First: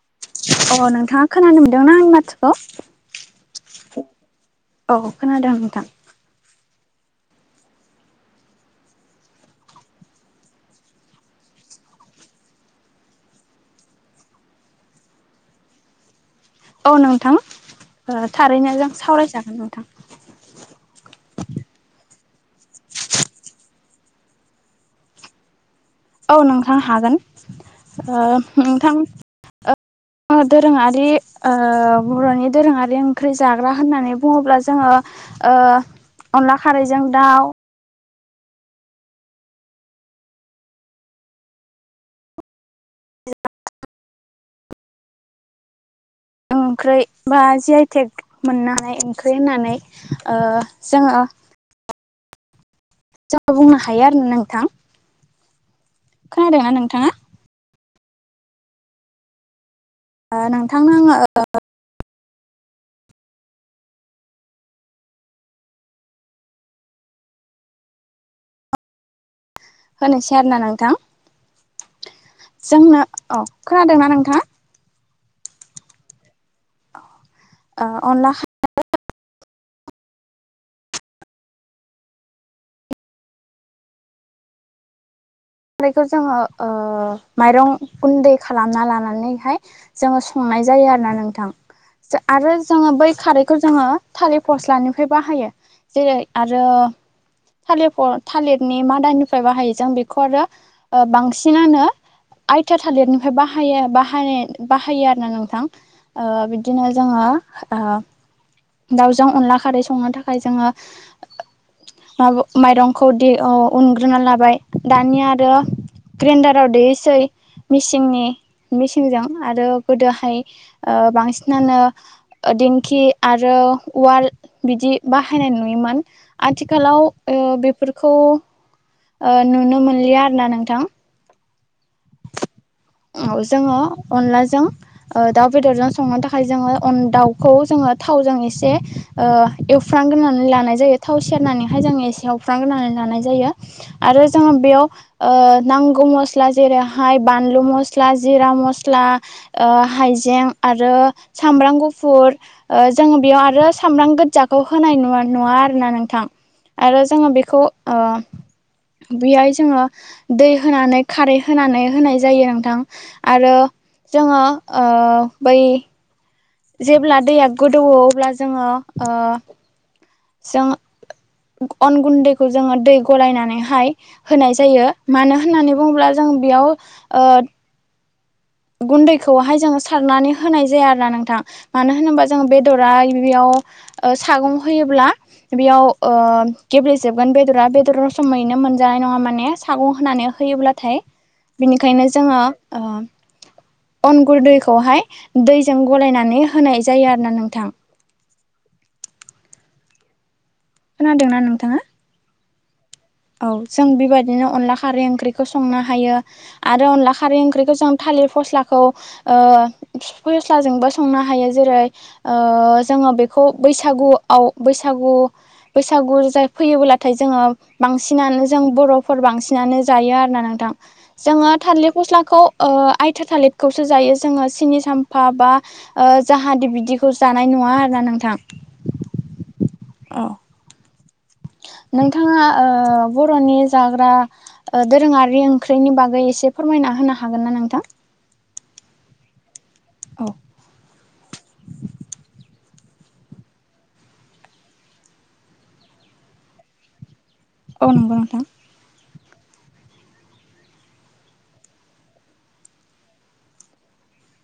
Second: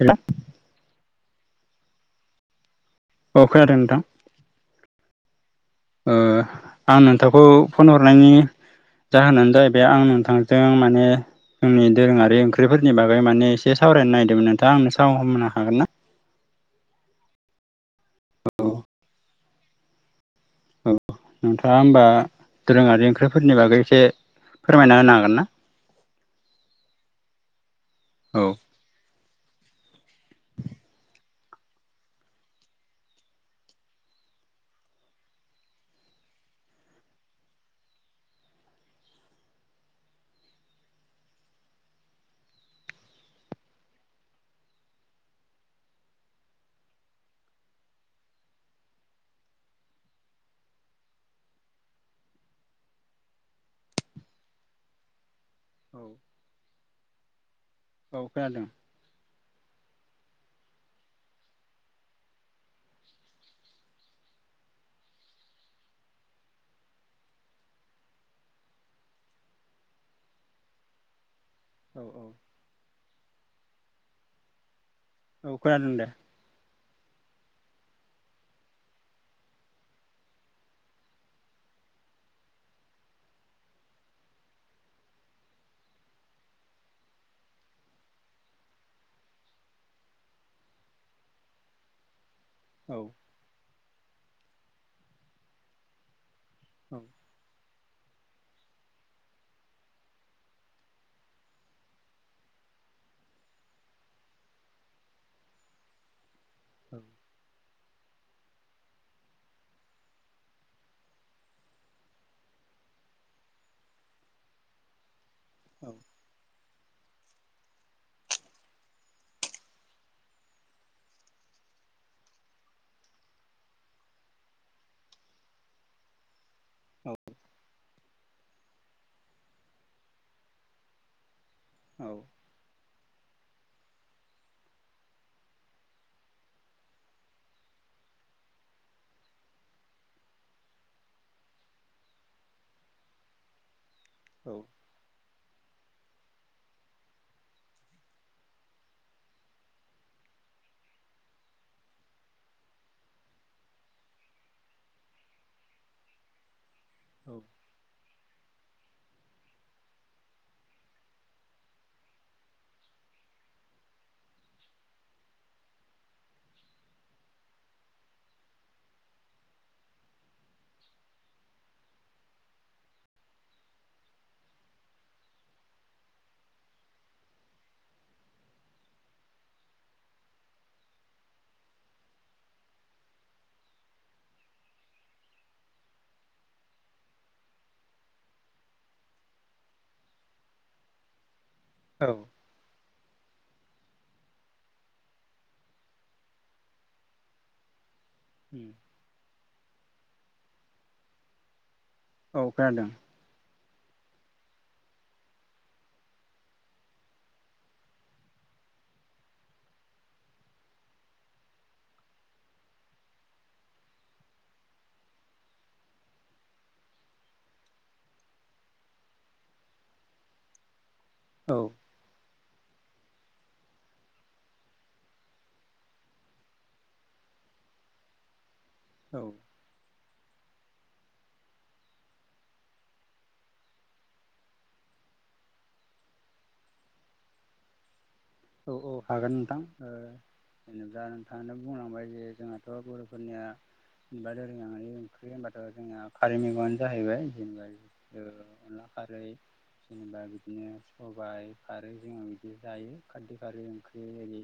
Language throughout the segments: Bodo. हेल' अ नोंथाङा खोनानो मोनदोंना आंनि ब औ खोनादों नोंथां खोनादों नोंथां ओ। आं नोंथांखौ फन हरनायनि जाहोनानो जाहैबाय आं नोंथांजों माने। जोंनि दोरोङारि ओंख्रिफोरनि बागै माने एसे सावरायनो नागिरदोंमोन नोंथाङा आंनो साव हमनो हाखागोन ना। औ नोंथां औ थारैनो जों सावरायजागोन नोंथां। औ नोंथाङा होमबा दोरोङारि ओंख्रिफोरनि बागै एसे फोरमायना होनो हागोन ना? औ नोंथां हागोन ओ औ नोंथां। [inaudible] दोरोङारि ओ बरनि दोरोङारि ओंख्रि जाग्रा होननानै बुङोब्ला जोङो। ओ अनला खारैजों दाउ। ओंख्रै बा जि आइ टेक मोननो हानाय ओंख्रि होननानै ओ जोङो। [unintelligible] जों बुंनो हायो आरोना नोंथां। औ खोनादोंना नोंथाङा? औ खोनादों। ओ नोंथांनो आङो। होनोसै आरोना नोंथां। औ औ जोंनो औ खोनादोंना नोंथाङा। औ खोनादों दे। ओ अनला। जोङो ओ माइरं गुन्दै खालामना लानानैहाय जोङो सं- -नाय जायो आरोना नोंथां। आरो जोङो औ खोनादों औ बै खारैखौ जोङो थालिर फस्लानिफ्राय बाहायो जेरै आरो थालिरखौ थालिरनि मादानिफ्राय बाहायो जों बेखौ आरो। बांसिनानो। आइथिया थालिरनिफ्राय बाहायो बाहाय बाहायो आरो ना नोंथां ओ। बिदिनो जोङो ओ। दावजों अनला खारै संनो थाखाय जोङो। माबा माइरंखौ दे ओ उनग्रोना लाबाय दानिया। आरो ग्रेनडाराव दे - -सै मिसिननि मिसिनजों आरो गोदोहाय ओ बांसिनानो। दिंखि आरो उवाल बिदि बाहायनाय नुयोमोन आथिखालाव बेफोरखौ। ओ नुनो मोनलिया आरो ना नोंथां। औ जोङो अनलाजों दाउ बेदरजों संनो थाखाय जोङो अन दाउखौ जोङो थाव - -जों एसे ओ एवफ्रामग्रोनानै लानाय जायो थाव सेरनानैहाय जों एसे एवफ्र्रांग्रोनानै लानाय जायो। जायो आरो जोङो बेयाव ओ नांगौ मस्ला जेरैहाय बानलु मस्ला जिरा मस्ला ओ हायजें आरो साम - -ब्राम गुफुर जों बेयाव आरो सामब्राम गोजाखौ होनाय नुवा नुवा आरो ना नोंथां। आरो जोङो बेखौ ओ बेहाय जोङो दै होनानै खारै होनानै होनाय जायो नोंथां आरो जोङो ओ बै जेब्ला दैया गोदौवो अब्ला जोङो ओ जों अन गुन्दैखौ जोङो दै गलायनानैहाय होनाय जायो मानो होननानै बुङोब्ला जों बेयाव ओ गुन्दैखौहाय जोङो सारनानै होनाय जाया आरो ना नोंथां मानो होनोबा जों बेदरा बेयाव ओ सागं होयोब्ला बेयाव ओ गेब्लेेजोबगोन बेदरा बेदर होसनै मोनजानाय नङा माने सागं होनानै होयोब्लाथाय बिनिखायनो जोङो ओ अनगुनदै हाय दैजों गलायनानै होनाय जायो आरोना नोंथां। [inaudible] खोनादोंना नोंथाङा? औ खोनादों। औ जों बेबायदिनो अनला खारै ओंख्रिखौ संनो हायो आरो अनला खारै ओंख्रिखौ जों था थालिर फस्लाखौ ओ फस्लाजोंबो संनो हायो जेरै ओ जोंओ बेखौ बैसागुआव बैसागु बैसागु फैयोब्लाथाय जोङो बांसिनानो जों बर'फोर बांसिनानो जायो आरोना नोंथां जोङो थालिर फस्लाखौ ओ आयथा थालिरखौसो जायो जोङो सिनि साम्फा बा जाहादे बिदिखौ जानाय नु नुङा आरोना नोंथां। औ। औ। [inaudible] नोंथाङा ओ बर'नि जाग्रा ओ दोरोङारि ओंख्रिनि बागै एसे फोरमायना होनो हागोनना नोंथां? औ औ हागोन नोंथां ओ औ जेनेबा नों बुंलांबाय जे जोंहाथ' बरफोरनिया जेनेबा दोरोङारि ओंख्रि होनबाथ' जोंना खारै मैगंआनो जाहैबाय जेनेबा औ नंगौ ओ नोंथां अनला खारै जेनेबा बिदिनो सबाय खारै जोङो बिदि जायो। खारदै खारि ओख्रिं जेरै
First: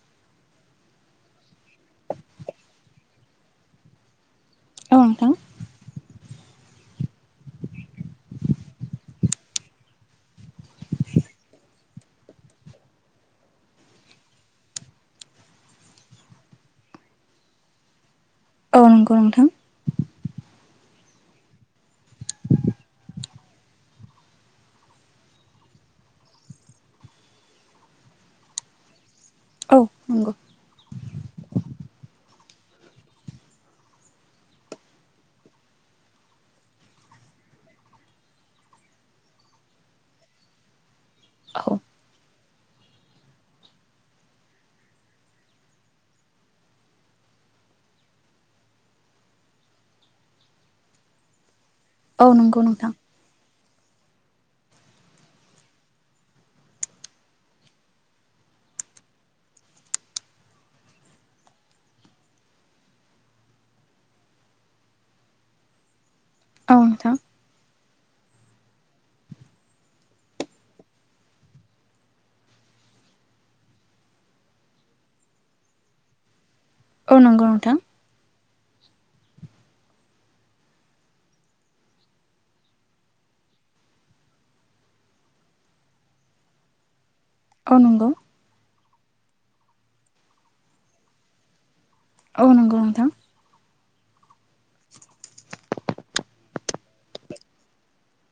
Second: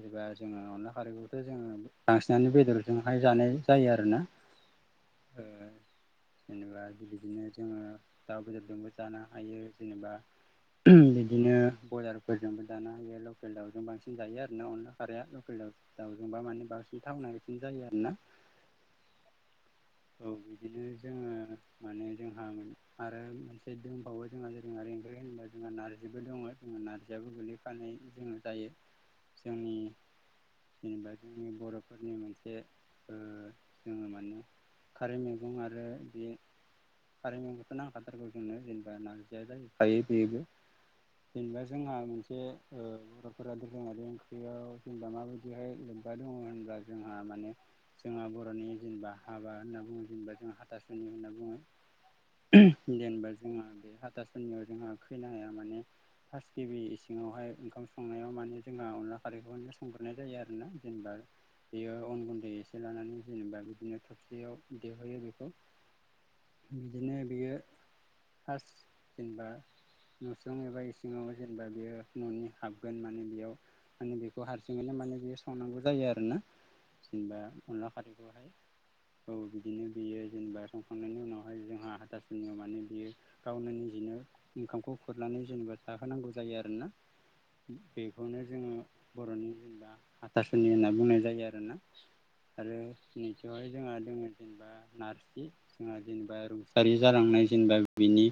जेबा जोङो अनला खारैखौथ' जोङो बांसिनानो बेदरजोंहाय जानाय जायो आरोना। औ नोंथां‌। ओ जेनेबा बेबायदिनो जोङो दाउ बेदरजोंबो जानो हायो जेनेबा बिदिनो बयलारफोरजोंबो। जानो हायो लकेल दाउजों बांसिन जायो आरोना अनला खारैया लकेल दाजोंबा माने बांसिन थावनायसिन जायो। आरोना। औ नंगौ नोंथां। औ बिदिनो जोङो माने जोंहा आरो मोनसे दंबावो जोंहा [unintelligible] होनबा जोंहा नारजिबो दङ जोंहा नारजियाबो गोगलैफानाय जोङो जायो। जोंनि औ नंगौ जेनेबा जोंनि बर'फोरनि मोनसे बे ओ जोङो माने खारै मैगं आरो बे खारै मैगं नांखाथारगौ जोंनो जेनेबा नारजिया जाखायो बेबो जेनेबा औ जोंहा मोनसे ओ बर'फोरा दोरोङारि ओंख्रियाव जेनबा माबायदिहाय लोब्बा दङ होनबा जोंहा माने जोंहा बर'नि जेनेबा हाबा होनना बा जेनेबा जों हाथासुनि होनना बुङो नंगौ नोंथां जेनेबा जोंहा बे हाथासुनियाव जोंहा खैनाया माने फास्ट गिबि इसिङावहाय ओंखाम संनायाव माने जोंहा अनला खारैखौनो संग्रोनाय जायो आरोना जेनेबा बेयो अन गुन्दै एसे लानानै जेनेबा बिदिनो थबसियाव देहोयो बेखौ औ नोंथां औ नंगौ नोंथां औ नंगौ बिदिनो बियो हास जेनेबा न'सि एबा इसिङाव जेनेबा बेयो न'नि हाबगोन माने बेयाव माने बेखौ हारसिङैनो माने बियो संनांगौ जायो आरोना औ जेनेबा नंगौ नोंथां अनला खारैखौहाय। औ बिदिनो बेयो संखांनायनि उनावहाय जोंहा हाथासुनियाव माने बियो गावनो निजिनो ओंखामखौ खुरनानै जेनेबा जाहोनांगौ जायो आरोना। औ नंगौ बेखौनो जोङो बर'नि जेनेबा हाथासुनि होनना बुंनाय जायो आरोना। आरो नैथियावहाय जोंहा दोङो जेनेबा नारजि जोंहा जेनेबा रुंसारि जालांनाय जेनेबा बिनि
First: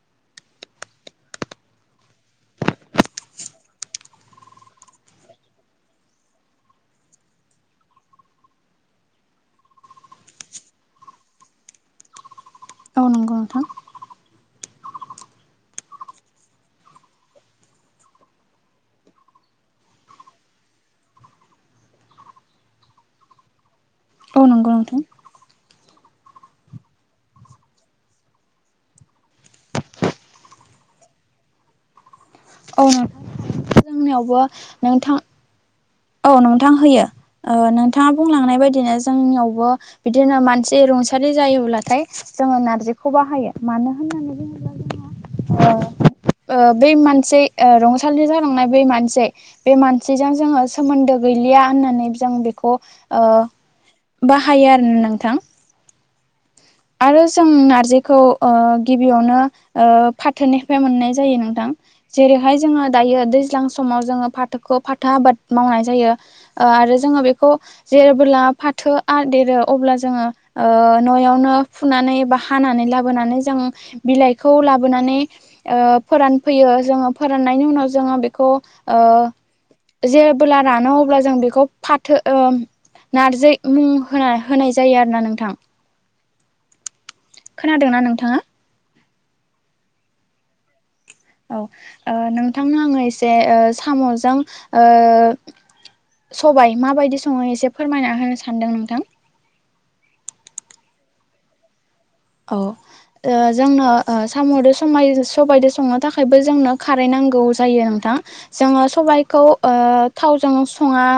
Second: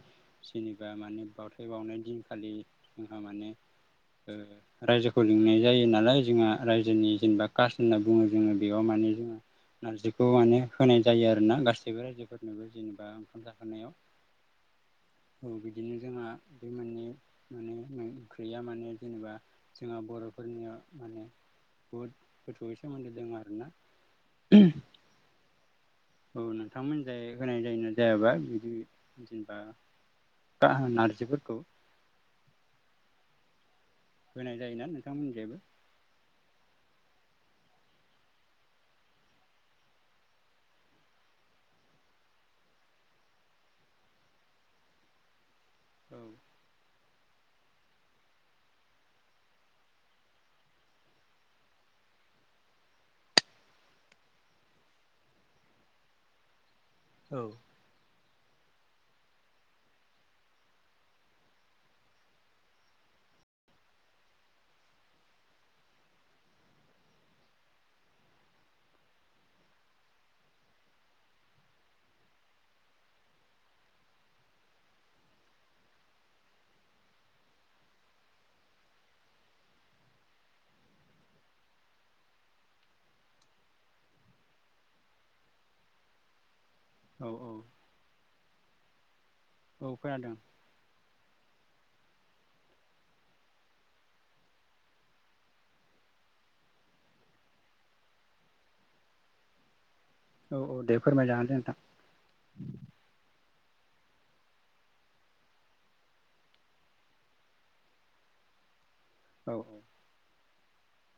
जेनेबा माने बावथाय बावनाय दिनखालि जोंहा माने रायजोखौ लिंनाय जायो नालाय। जोंहा रायजोनि जेनेबा कास होनना बुङो जोङो बेयाव माने नै जोंङो नारजिखौ माने होनाय जायो आरो ना गासैबो रायजोफोरनोबो जेनेबा ओंखाम नोंथां जाहोनायाव। औ, बिदिनो जोंहा बे मोननै माने ओंख्रिया माने जेनेबा जोंहा बर' [unintelligible] माने बुहुद गोथौै सोमोन्दो दङ आरोना। औ नंगौ नोंथां। औ, नोंथांमोनजाय होनाय जायोना जायाबा बिदि जेनेबा? नारजिफोरखौ [unintelligible] जोंनियावबो होनाय जायोना नोंथां नोंथांमोननिजायबो औ, नोंथां होयो। ओ नोंथाङा बुंलांनाय बायदिनो जोंनियावबो बिदिनो मानसि रुंसारि जायोब्लाथाय जोङो नारजिखौ बाहायो। मानो होननानै बुङोब्ला जोंहा ओ औ ओ बै [unintelligible] ओ रंसारि जालांनाय बै मानसै, मानसै जों जोङो सोमोन्दो गैलिया होननानै जों बेखौ ओ बाहायो आरो ना नोंथां। आरो औ जों नारजिखौ ओ गिबियावनो ओ फाथोनि मोननाय जायो नोंथां। जेरैहाय जोङो दायो दैज्लां समाव जोंङो फाथोखौ फाथो आबाद मावनाय जायो। ओ आरो जोंङो बेखौ जेबोला [unintelligible] फाथोआ देरो, अब्ला जोङो ओ न'आवनो फुनानै बा हानानै लाबोनानै जों बिलाइखौ लाबोनानै ओ फोरानफैयो। ओ, जोङो फोराननायनि उनाव जोङो बेखौ ओ जेबोब्ला रानो अब्ला जों बेखौ फाथो ओ नारजि मुं होना -होनाय जायो आरोना नोंथां। औ खोनादोंना नोंथाङा? औ खोनादों। औ -ओ, नोंथांनो आङो एसे ओ साम'जों ओ सबाय माबायदि सङो एसे फोरमायना होनो सानदों नोंथां। औ -औ, दे फोरमाय जागोन दे नोंथां। औ। ओ जोंनो साम'जों सबायजो-सबायाइजों संनो थाखायबो जोंनो खारै नांगौ जायो। [unintelligible] जोंङो सबायखौ औ ओ थावजों संङा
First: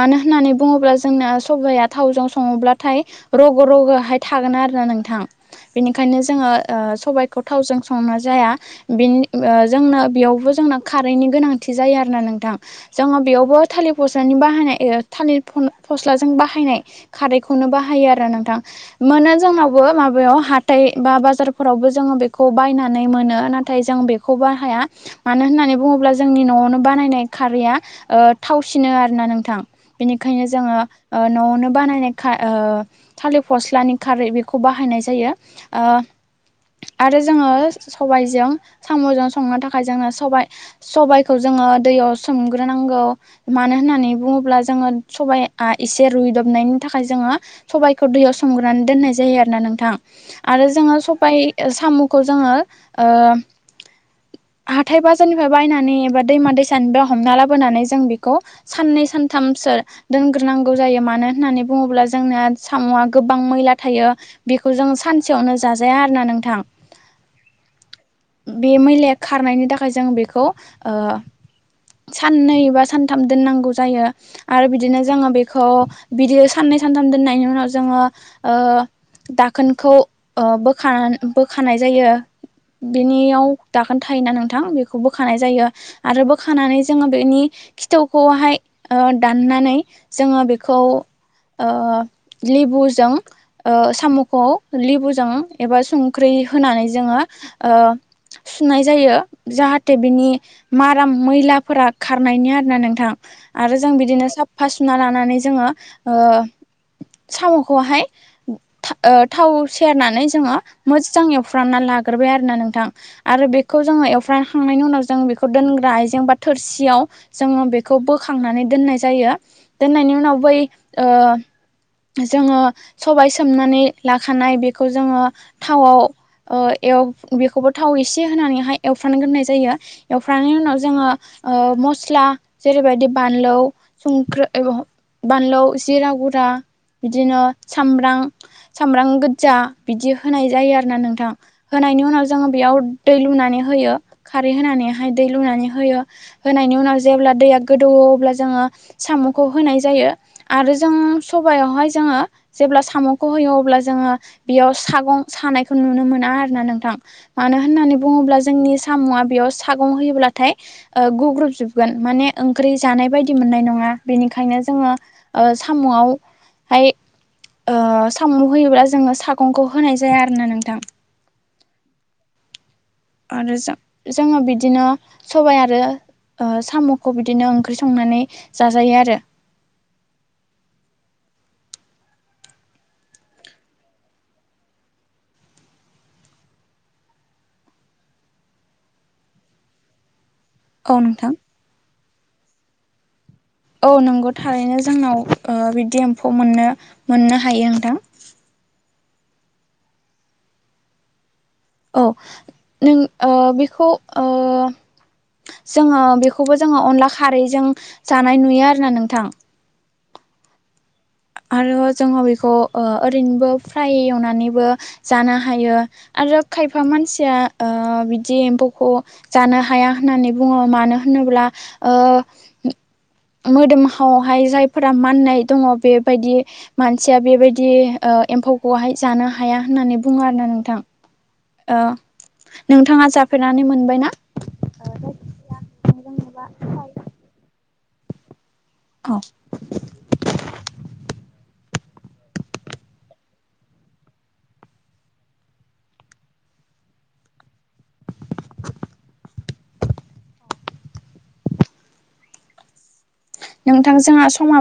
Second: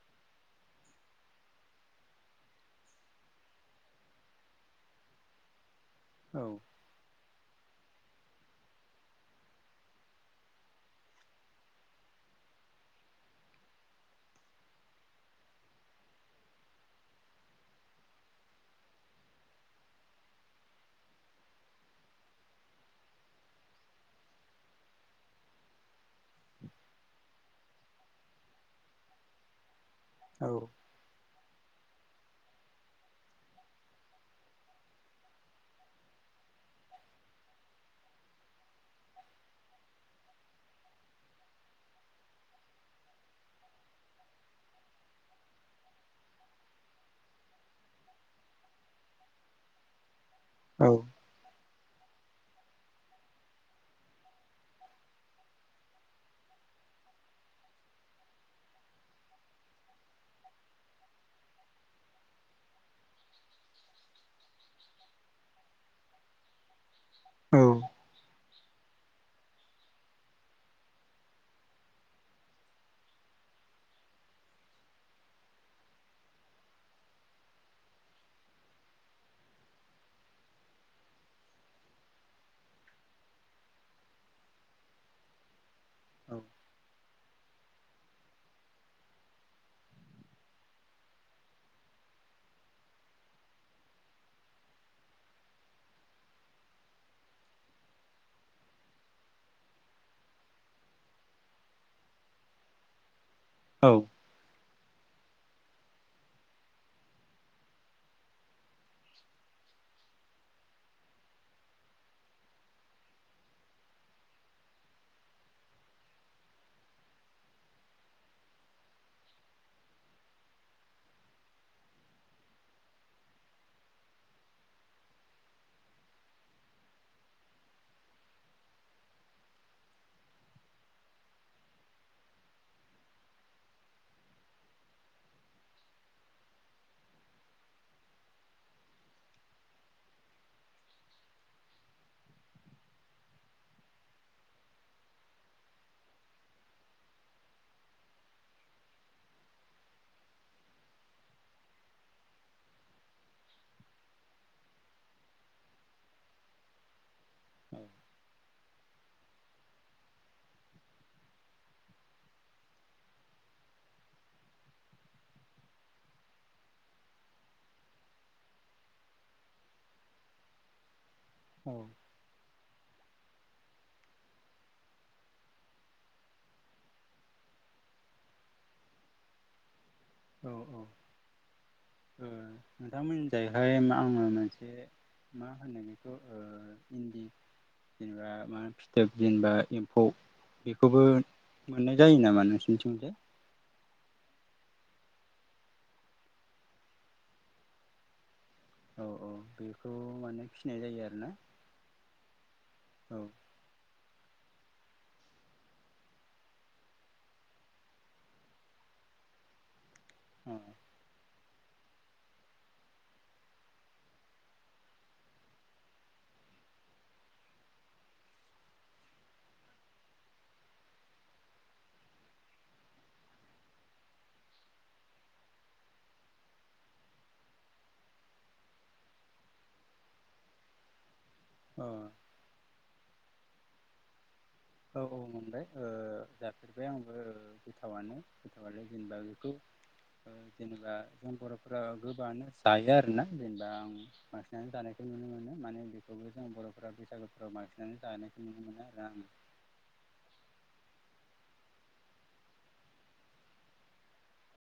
मानो होननानै बुङोब्ला जोंना सबाया थावजों सङोब्लाथाय रग' रागहाय थागोन आरोना नोंथां। बेनिखायनो जोङो औ ओ सबाय बेखौ थावजों संना जाया। बे जों बेयावबो जोंना खारैनि गोनांथि जायो आरोना नों नोंथां जोङो बेयावबो थालिर फस- ब -फस्लाजों बाहायनाय। [unintelligible] बाहायो आरो ना नोंथां। मोनो जोंनावबो बेयाव हाथाय बा बाजारफोरावबो जोङो बेखौ बायनानै मोनो। नाथाय जों बेखौ बाहाया। मानो होननानै बुङोब्ला जोंनि न'आवनो बानायनाय खारैया ओ थावसिनो आरोना नोंथां। बेनिखायनो औ जोङो ओ न'आवनो बनायनाय खा ओ थालिर फस्लानि खारै बेखौ बाहायनाय जायो। ओ आरो जोङो सबायजों साम'जों संनो थाखाय जोङो सबाय- सबायखौ जोङो ओ दैयाव सोमग्रोनांगौ। मानो होननानै बुङोब्ला जोङो सबाया एसे रुदब [unintelligible] नि थाखाय जोङो सबायखौ दैयाव संग्रोनानै दोननाय जायो आरो ना नोंथां। आरो जोङो सबाय ओ साम'खौ जोङो ओम [inaudible] हाथाय बाजारनिफाय बायनानै एबा दैमा- दैसानिफ्राय हमना लाबोनानै जों बेखौ साननै सानथामस सो दोनग्रोनांगौ जायो मानो होननानै बुङोब्ला जोंना साम'आ गोबां मैला थायो बेख खौ जों सानसेयावनो जाजाया आरोना नोंथां। औ उम बे मैलाया खारनायनि थाखाय जों बेखौ ओ साननै बा सानथाम दोननांगौ जायो आरो बिदिनो जोङो बेखौ बिदि सान [unintelligible] [unintelligible] सानथाम दोननायनि उनाव जोङो ओ दाखोनखौ ओ बोखानान बोखानाय जायो। बेनियाव दाखोन थायोना नोंथां बेखौ बोखानाय जायो आरो बोखानानै जोङो बेनि खिथौखौहाय ओ दाननानै जोङो बेखौ ओ लेबुजों ओस साम'खौ लेबुजों एबा संख्रि होनानै जोङो ओ सुनाय जायो जाहाते बिनि माराम मैलाफोरा खारनायनि आरोना नोंथां। आरो औ जों बिदिनो साबफा सुना लानानै ज जोङो ओ साम'खौहाय था ओ थाव सेरनानै जोङो मोजजां एवफ्रामना लाग्रोबाय आरो ना नोंथां आरो बे [unintelligible] खौ जोङो एवफ्रा [unintelligible] खांनायनि उनाव जों बेखौ दोनग्रा आइजें बा थोरसियाव जोङो बेखौ बोखांनानै दोननाय जायो दोननायनि उनाव बै ओ‌ जोङो सबाय स सोमनानै लाखानाय बेखौ जोङो थावाव ओ एव बेखौबो थाव एसे होन होनानैहाय एवफ्राम गोरनाय जायो एवफ्रामनायनि उनाव जोङो ओ मस्ला जेरैबादि बान [unintelligible] लौ संख्रो एबाव हम बानलौ जिरा गुरा बिदिनो सामब्रां सामब्रां गोदजा बिदि होनाय जायो आरोना नोंथां। होनायनि उनाव जोङो बेयाव दै लु नानै होयो खारै होनानैहाय दै लुनानै होयो होनायनि उनाव जेब्ला दैया गोदौयो अब्ला जोङो साम'खौ होनाय जायो आरो जों सबायावहाय जोङो जेब्ला साम' खौ होयो अब्ला जोङो बेयाव सागं सानायखौ नुनो मोना आरो ना नोंथां। मानो होननानै बुङोब्ला जोंनि स साम'आ बेयाव सागं होयोब्लाथाय ओ गुग्रुबजुबगोन माने ओंख्रै जानाय बायदि मोननाय नङा [unintelligible] बेनिखायनो जोङो ओ साम'आव हाय ओ [unintelligible] साम' होयोब्ला जोङो सागंखौ होनाय जाया आरो ना नोंथां। औ। आरो जों जोङो बिदिनो सबाइ आरो ओ साम'खौ बिदिनो ओंख्रि संनानै जाजायो आरो औ -औ ओ नोंथांमोननिजायहाय मा आङो मोनसे मा होनो बेखौ ओ इन्दि जेनेबा मा फिथोब जेनेबा एम्फौ औ बेखौबो नोंथां मोननाय जायो नामा नोंसिनिथिंजाय औ नंगौ थारैनो जोंनाव ओ बिदि एम्फौ मोननो मोननो हायो नोंथां। औ -औ बेखौ माने फिनाय जायो आरोना। औ नों औ ओ बेखौ ओ जोङो बेखौबो जोङो अनला खारैजों जानाय नुयो आरो ना नोंथां। औ आरो जोङो बेखौ ओ ओरैनोबो फ्राय एवनानैबो जानो हायो आर [unintelligible] रो खायफा मानसिया ओ बिदि एम्फौखौ जानो हाया होननानै बुङो मानो होनो ब्ला ओ [unintelligible] मोदोमहावहाय जायफोरा माननाय दंङ' बेब बायदि मानसिया बेबायदि ओ एम्फौखौहाय जानो हाया होननानै बुङो आरो ना नोंथां। आ। नोंथांङा जाफेरनानै मोनबाय ना? औ औ मोनबाय ओ जेनेबा जाफेरबाय आंबो गोथावानो। माने जेनेबा औ बेखौ ओ जेनेबा जों बर' ओ गोबाङानो जायो आरोना जेनेबा आं बांसिनानो जानायखौ नुनो मोनो माने बेखौ जों बर' फोरा बैसागोफ्राव बांसिनानै जानायखौ नुनो मोनो आरो आं। नोंथां जोंहा समा